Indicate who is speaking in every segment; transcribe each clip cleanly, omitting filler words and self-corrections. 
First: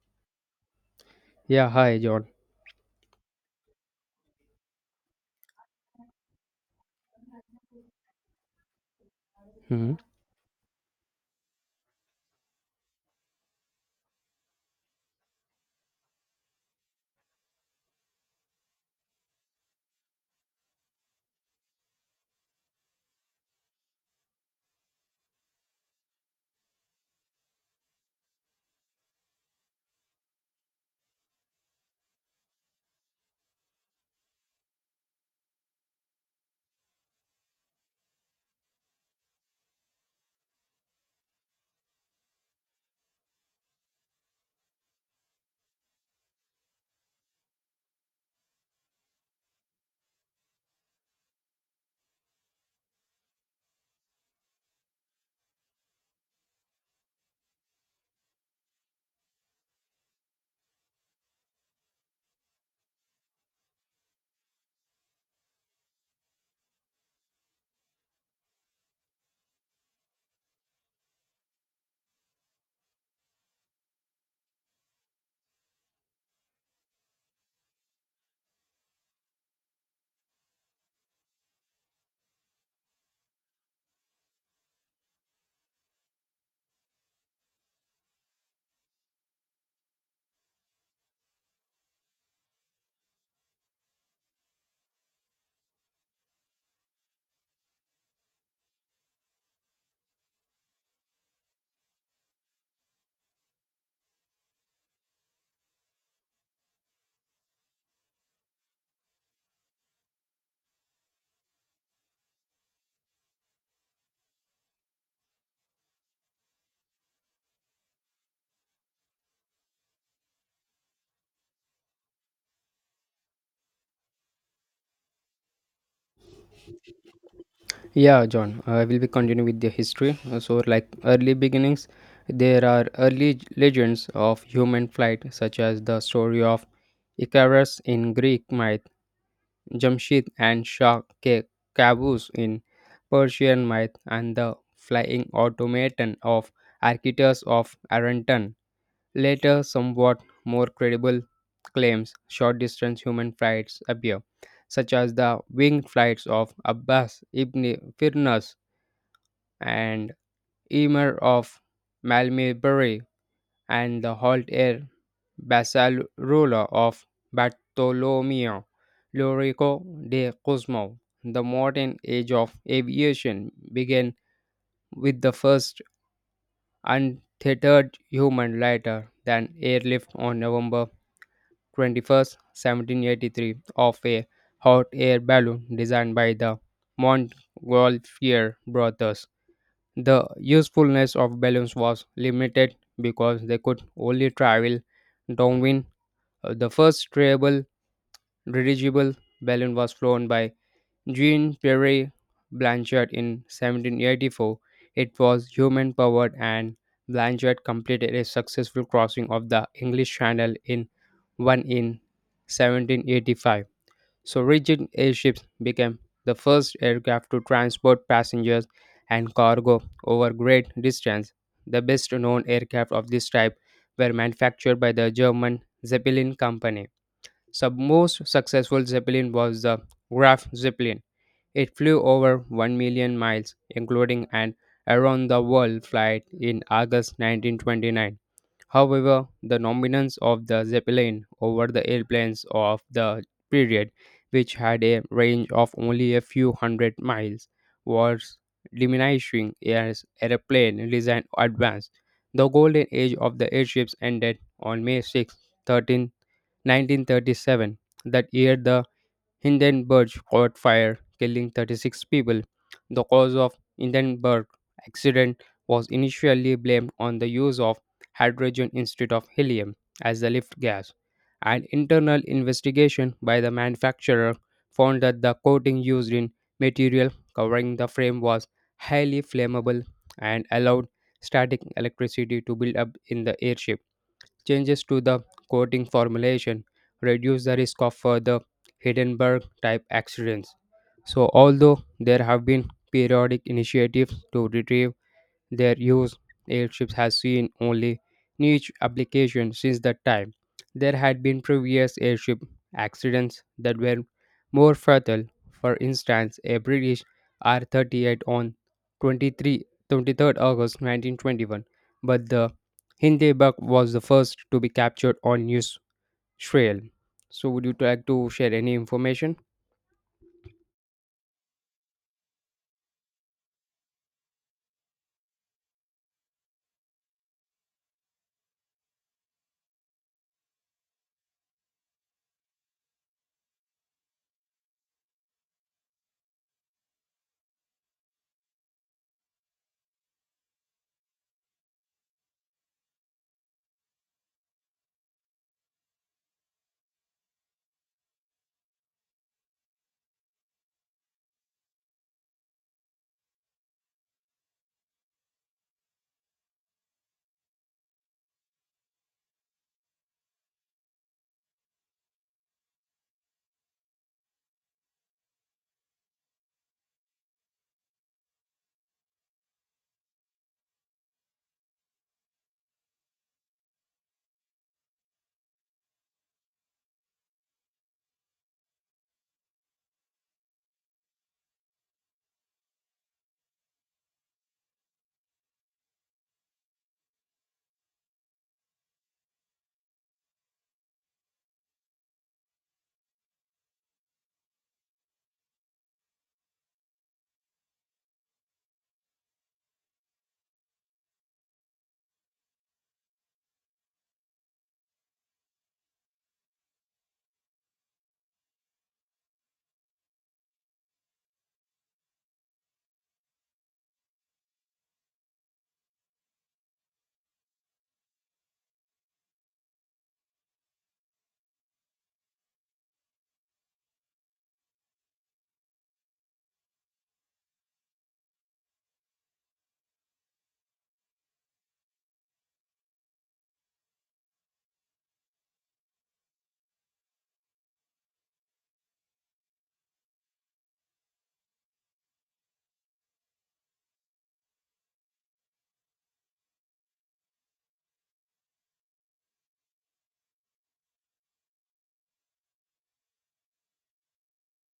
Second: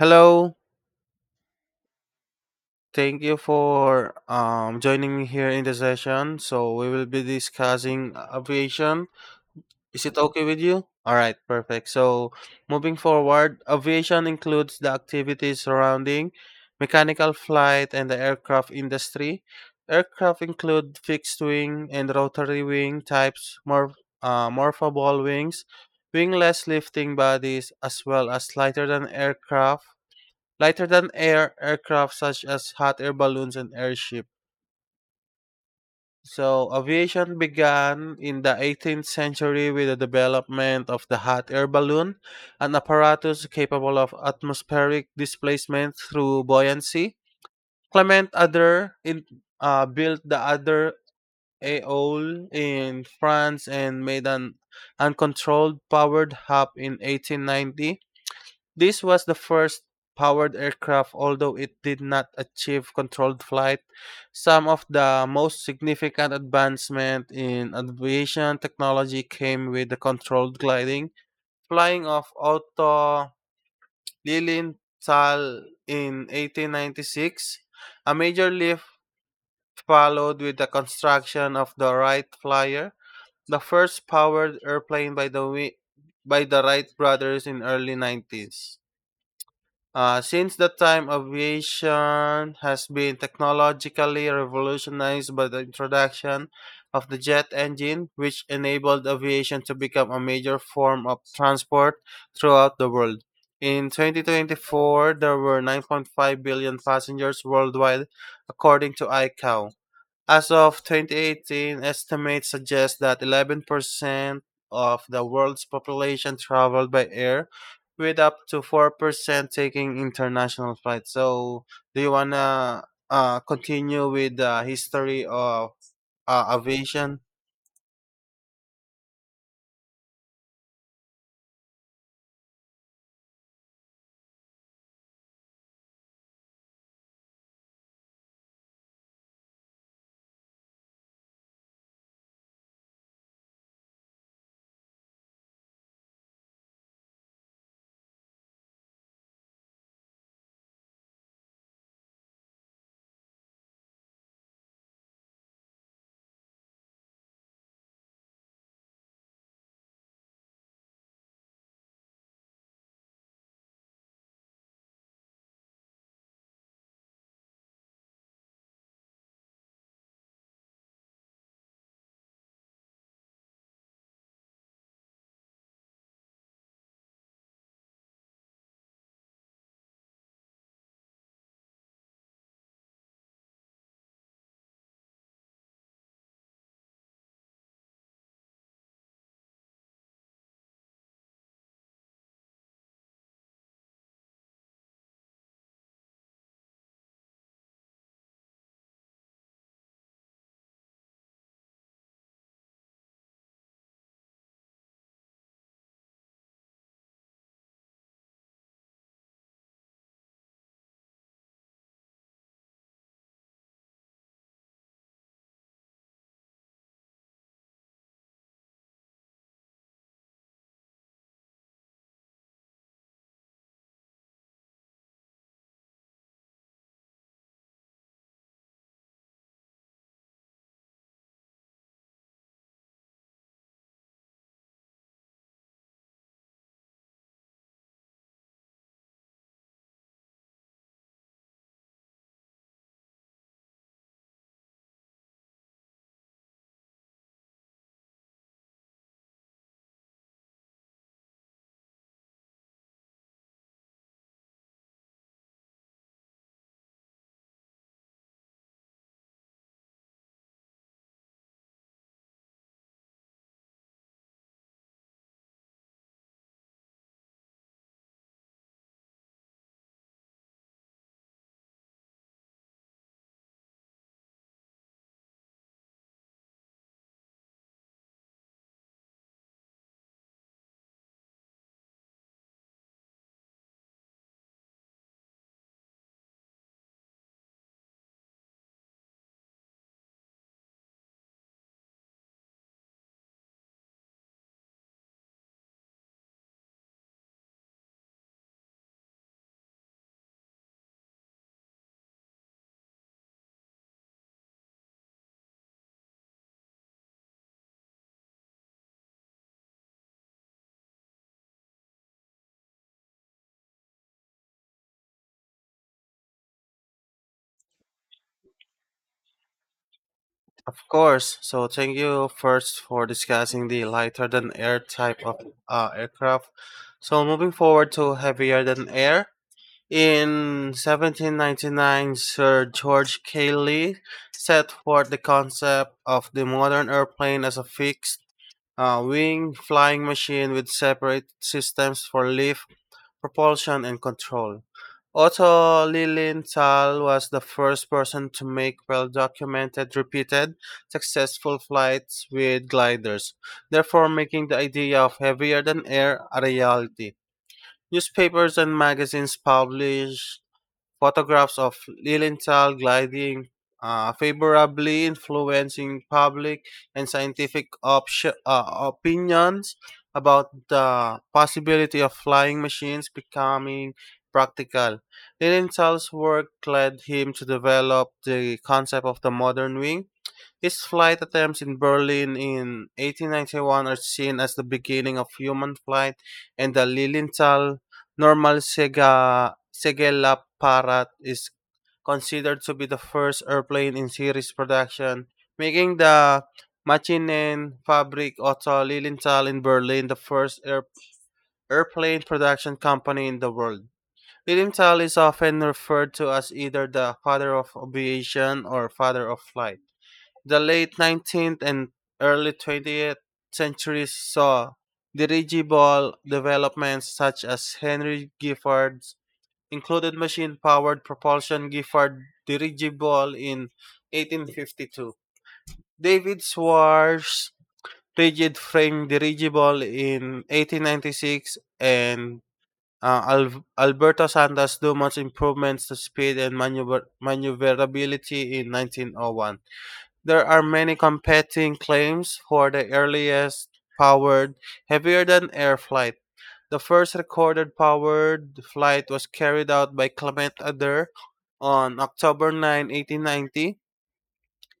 Speaker 1: Hello,
Speaker 2: Yeah, hi John.
Speaker 1: thank you for joining me here in the session. So we will be discussing aviation.
Speaker 2: Hmm.
Speaker 1: Is it okay with you? All right, perfect. So moving forward, aviation includes the activities surrounding mechanical flight and the aircraft industry. Aircraft include fixed wing and rotary wing types, morphable wings, wingless lifting bodies, as well as lighter than air aircraft such as hot air balloons and airships. So, aviation began in the 18th century with the development of the hot air balloon, an apparatus capable of atmospheric displacement through buoyancy. Clement Adder in, Built the Adder Aole in France and made an uncontrolled powered hop in 1890. This was the first powered aircraft, although it did not achieve controlled flight. Some of the most significant advancement in aviation technology came with the controlled gliding. Flying of Otto Lilienthal in 1896, a major leap followed with the construction of the Wright Flyer, the first powered airplane by by the Wright brothers in early 90s. Since that time, aviation has been technologically revolutionized by the introduction of the jet engine, which enabled aviation to become a major form of transport throughout the world. In 2024, there were 9.5 billion passengers worldwide, according to ICAO. As of 2018, estimates suggest that 11% of the world's population traveled by air, with up to 4% taking international flights. So, do you want to continue with the history of aviation?
Speaker 2: Yeah, John, I will be continue with the history. So, like early beginnings, there are early legends of human flight, such as the story of Icarus in Greek myth, Jamshid and Shah Ke- Qaboos in Persian myth, and the flying automaton of Archytas of Aranton. Later, somewhat more credible claims, short distance human flights appear, such as the winged flights of Abbas ibn Firnas and Emir of Malmibari and the halt air Basarulla of Bartolomeo Lorico de Cosmo. The modern age of aviation began with the first untethered human lighter than airlift on November 21st, 1783, of a hot air balloon designed by the Montgolfier brothers. The usefulness of balloons was limited because they could only travel downwind. The first stable dirigible balloon was flown by Jean Pierre Blanchard in 1784. It was human powered, and Blanchard completed a successful crossing of the English Channel in one in 1785. So, rigid airships became the first aircraft to transport passengers and cargo over great distance. The best known aircraft of this type were manufactured by the German Zeppelin Company. So, most successful Zeppelin was the Graf Zeppelin, it flew over 1 million miles, including an around the world flight in August 1929. However, the dominance of the Zeppelin over the airplanes of the period, which had a range of only a few hundred miles, was diminishing as airplane design advanced. The golden age of the airships ended on May 6, 13, 1937. That year, the Hindenburg caught fire, killing 36 people. The cause of Hindenburg accident was initially blamed on the use of hydrogen instead of helium as the lift gas. An internal investigation by the manufacturer found that the coating used in material covering the frame was highly flammable and allowed static electricity to build up in the airship. Changes to the coating formulation reduce the risk of further Hindenburg type accidents. So, although there have been periodic initiatives to retrieve their use, airships has seen only niche application since that time. There had been previous airship accidents that were more fatal. For instance, a British R-38 on 23, 23rd August 1921, but the Hindenburg was the first to be captured on news trail. So, would you like to share any information?
Speaker 1: Of course. So, thank you first for discussing the lighter than air type of aircraft. So, moving forward to heavier than air. In 1799, Sir George Cayley set forth the concept of the modern airplane as a fixed wing flying machine with separate systems for lift, propulsion, and control. Otto Lilienthal was the first person to make well documented, repeated, successful flights with gliders, therefore, making the idea of heavier than air a reality. Newspapers and magazines published photographs of Lilienthal gliding, favorably influencing public and scientific opinions about the possibility of flying machines becoming practical. Lilienthal's work led him to develop the concept of the modern wing. His flight attempts in Berlin in 1891 are seen as the beginning of human flight, and the Lilienthal normal Segelapparat is considered to be the first airplane in series production, making the Machinen Fabrik Otto Lilienthal in Berlin the airplane production company in the world. Lilienthal is often referred to as either the father of aviation or father of flight. The late 19th and early 20th centuries saw dirigible developments such as Henry Gifford's included machine-powered propulsion Gifford dirigible in 1852, David Swartz rigid frame dirigible in 1896, and Alberto Santos Dumont's improvements to speed and maneuverability in 1901. There are many competing claims for the earliest powered, heavier than air flight. The first recorded powered flight was carried out by Clement Adair on October 9, 1890,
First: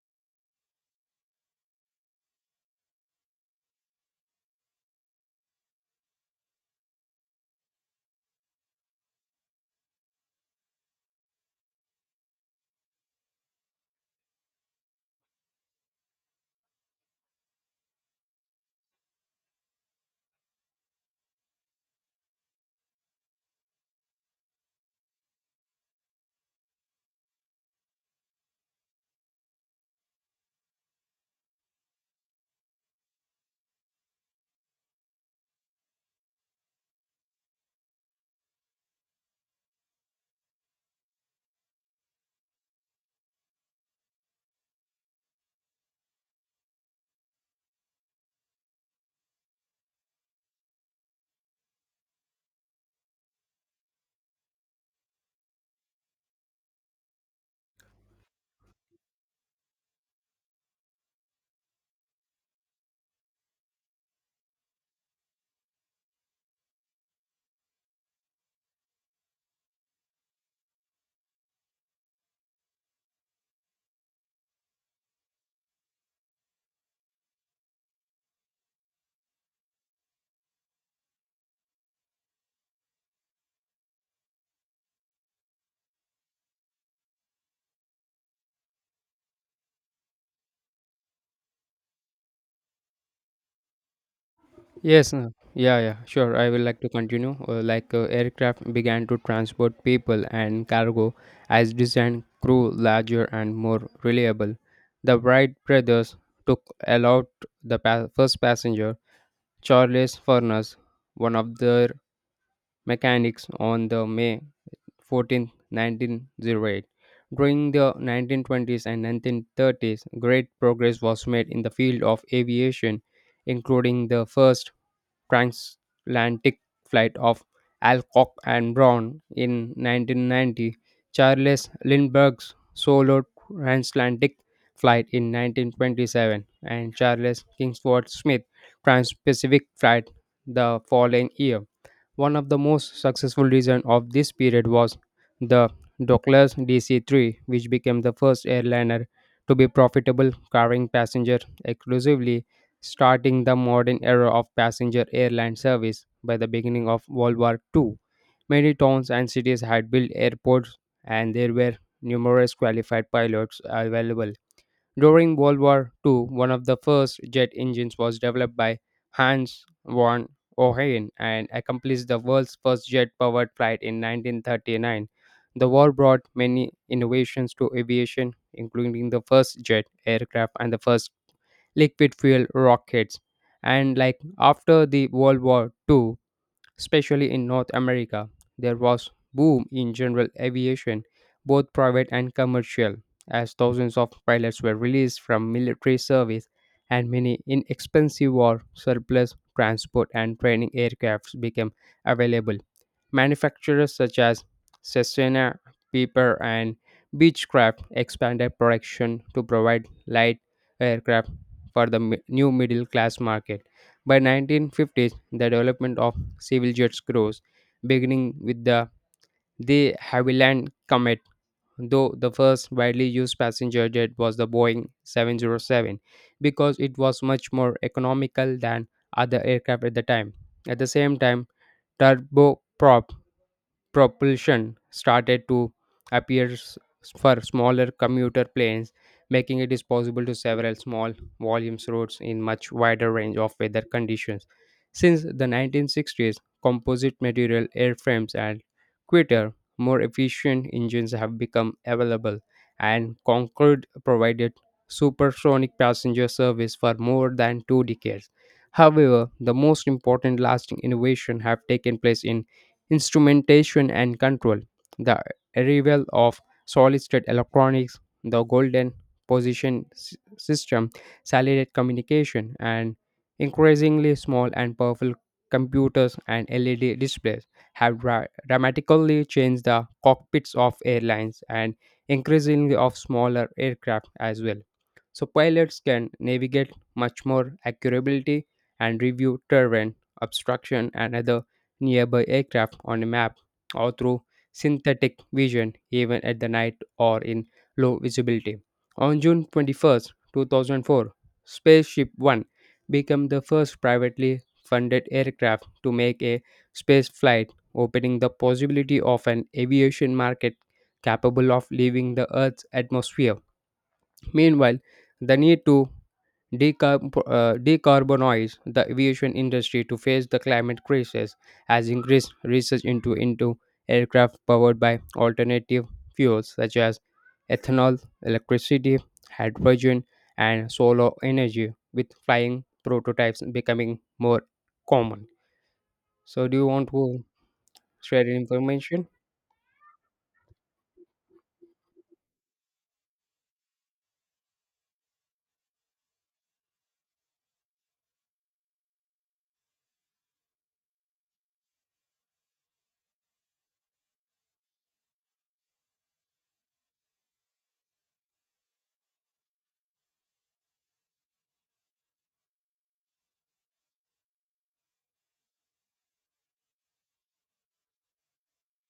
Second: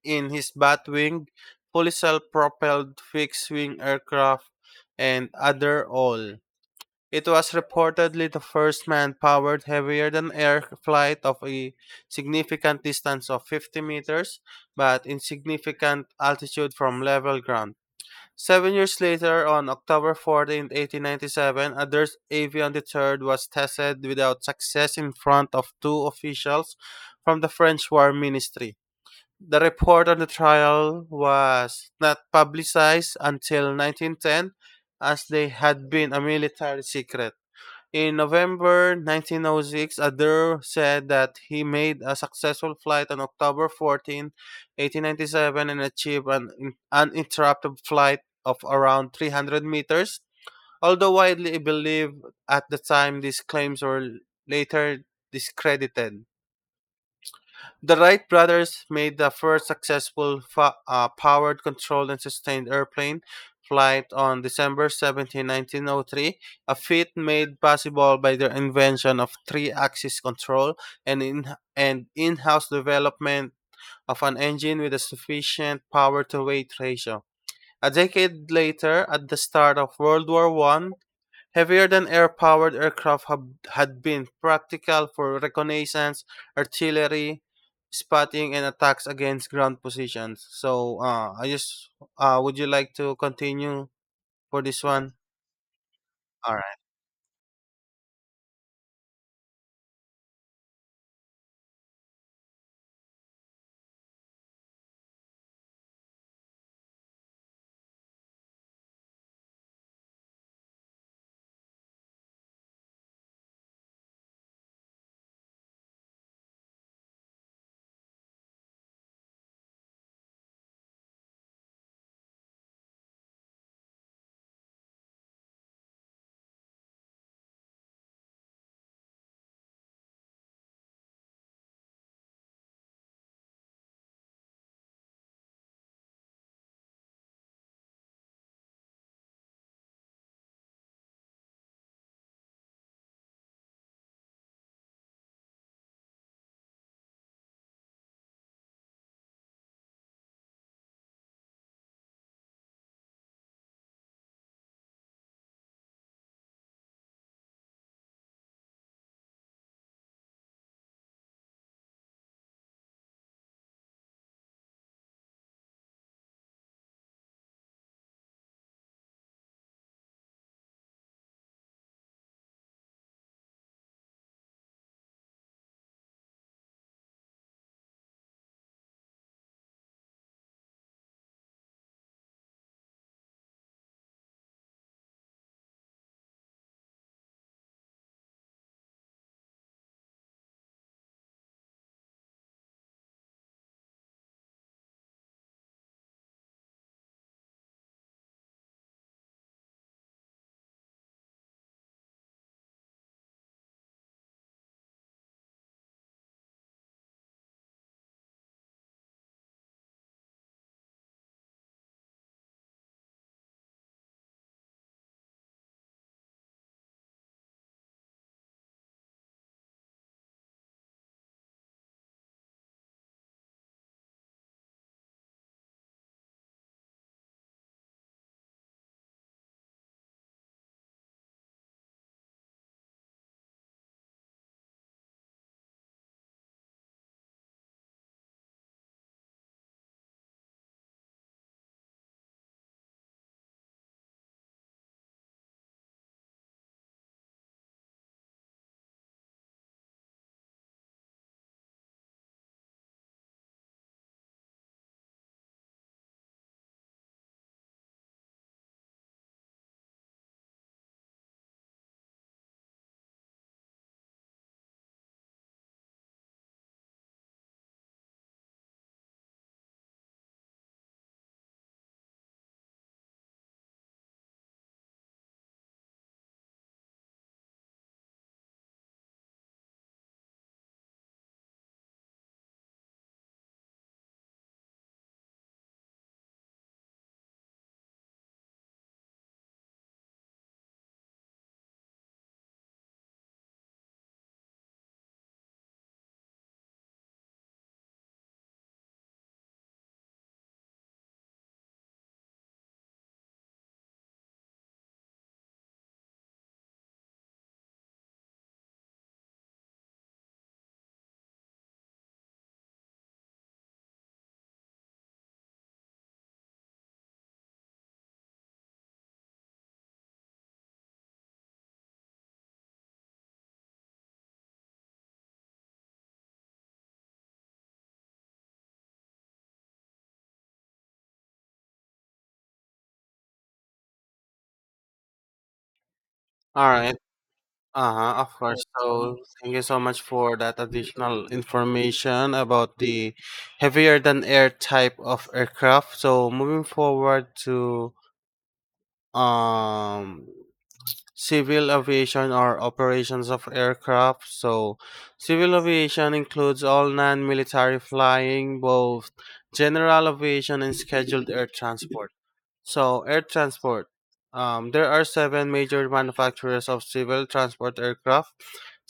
Speaker 1: in his Batwing, fully self propelled fixed wing aircraft, and Adair All. It was reportedly the first man-powered heavier-than-air flight of a significant distance of 50 meters, but insignificant altitude from level ground. 7 years later, on October 14, 1897, a another avion deterrent was tested without success in front of two officials from the French War Ministry. The report on the trial was not publicized until 1910, as they had been a military secret. In November 1906, Adair said that he made a successful flight on October 14, 1897, and achieved an uninterrupted flight of around 300 meters. Although widely believed at the time, these claims were later discredited. The Wright brothers made the first successful powered, controlled, and sustained airplane flight on December 17, 1903, a feat made possible by their invention of three-axis control and, and in-house development of an engine with a sufficient power-to-weight ratio. A decade later, at the start of World War I, heavier-than-air-powered had been practical for reconnaissance, artillery, spotting, and attacks against ground positions. So, I just would you like to continue for this
Speaker 2: Yes,
Speaker 1: one?
Speaker 2: yeah, yeah, sure. I
Speaker 1: All
Speaker 2: will
Speaker 1: right.
Speaker 2: like to continue. Like aircraft began to transport people and cargo as design grew larger and more reliable. The Wright brothers took aloud the first passenger, Charles Furness, one of their mechanics, on the May 14th nineteen 1908. During the 1920s and 1930s, great progress was made in the field of aviation, including the first transatlantic flight of Alcock and Brown in 1990, Charles Lindbergh's solo transatlantic flight in 1927, and Charles Kingsford Smith's trans-Pacific flight the following year. One of the most successful reasons of this period was the Douglas DC-3, which became the first airliner to be profitable, carrying passenger exclusively, starting the modern era of passenger airline service. By the beginning of World War II, many towns and cities had built airports, and there were numerous qualified pilots available. During World War II, one of the first jet engines was developed by Hans von Ohain and accomplished the world's first jet powered flight in 1939. The war brought many innovations to aviation, including the first jet aircraft and the first liquid fuel rockets. And like after the World War II, especially in North America, there was boom in general aviation, both private and commercial, as thousands of pilots were released from military service and many inexpensive or surplus transport and training aircrafts became available. Manufacturers such as Cesena, Piper, and Beechcraft expanded production to provide light aircraft for the new middle class market. By 1950s, the development of civil jets grows, beginning with the de Havilland Comet, though the first widely used passenger jet was the Boeing 707 because it was much more economical than other aircraft at the time. At the same time, turboprop propulsion started to appear for smaller commuter planes, making it is possible to several small volumes routes in much wider range of weather conditions. Since the 1960s, composite material airframes and quicker, more efficient engines have become available, and Concorde provided supersonic passenger service for more than two decades. However, the most important lasting innovation have taken place in instrumentation and control, the arrival of solid state electronics, the golden position system, satellite communication, and increasingly small and powerful computers and LED displays have dramatically changed the cockpits of airlines and increasingly of smaller aircraft as well. So pilots can navigate much more accurately and review terrain, obstruction, and other nearby aircraft on a map or through synthetic vision, even at the night or in low visibility. On June 21st, 2004, Spaceship One became the first privately funded aircraft to make a space flight, opening the possibility of an aviation market capable of leaving the Earth's atmosphere. Meanwhile, the need to decarbonize the aviation industry to face the climate crisis has increased research into aircraft powered by alternative fuels such as ethanol, electricity, hydrogen, and solar energy, with flying prototypes becoming more common. So, do you
Speaker 1: All
Speaker 2: want
Speaker 1: right.
Speaker 2: to
Speaker 1: Uh huh.
Speaker 2: share
Speaker 1: Of course.
Speaker 2: information?
Speaker 1: So, thank you so much for that additional information about the heavier than air type of aircraft. So, moving forward to um civil aviation are operations of aircraft. So, civil aviation includes all non military flying, both general aviation and scheduled air transport. So, air transport. There are seven major manufacturers of civil transport aircraft:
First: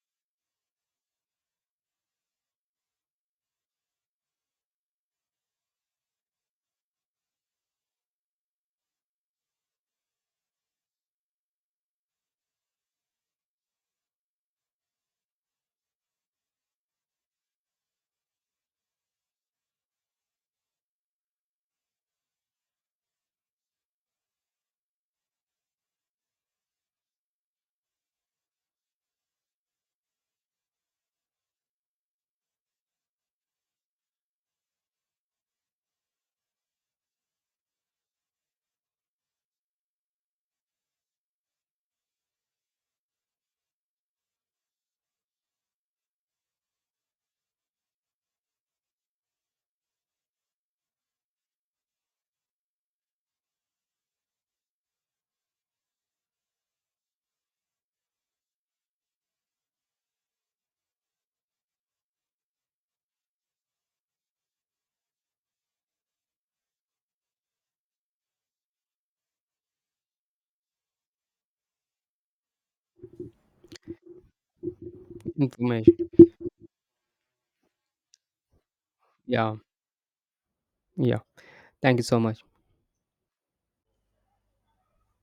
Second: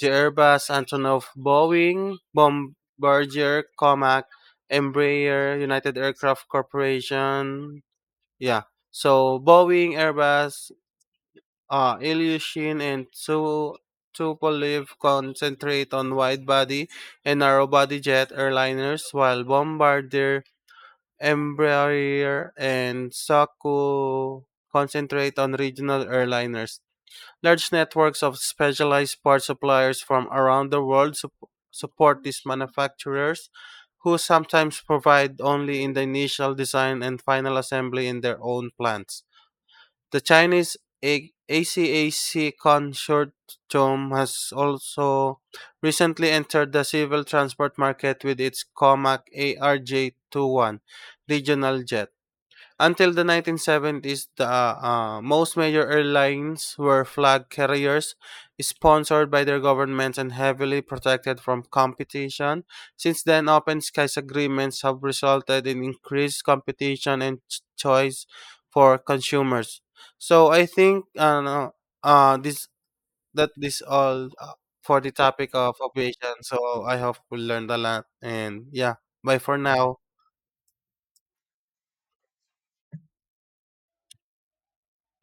Speaker 1: the Airbus, Antonov, Boeing, Bombardier, Comac, Embraer, United Aircraft Corporation. Yeah. So Boeing, Airbus, Ilyushin and Tupolev concentrate on wide-body and narrow-body jet airliners while Bombardier, Embraer, and Saku concentrate on regional airliners. Large networks of specialized part suppliers from around the world support these manufacturers, who sometimes provide only in the initial design and final assembly in their own plants. The Chinese ACAC consortium has also recently entered the civil transport market with its COMAC ARJ21 regional jet. Until the 1970s, the most major airlines were flag carriers, sponsored by their governments and heavily protected from competition. Since then, open skies agreements have resulted in increased competition and choice for consumers. So I think no, this that this all for the topic of
Speaker 2: Information,
Speaker 1: aviation. So I hope we learned a lot. And yeah, bye
Speaker 2: yeah.
Speaker 1: for now.
Speaker 2: Yeah, thank you so much.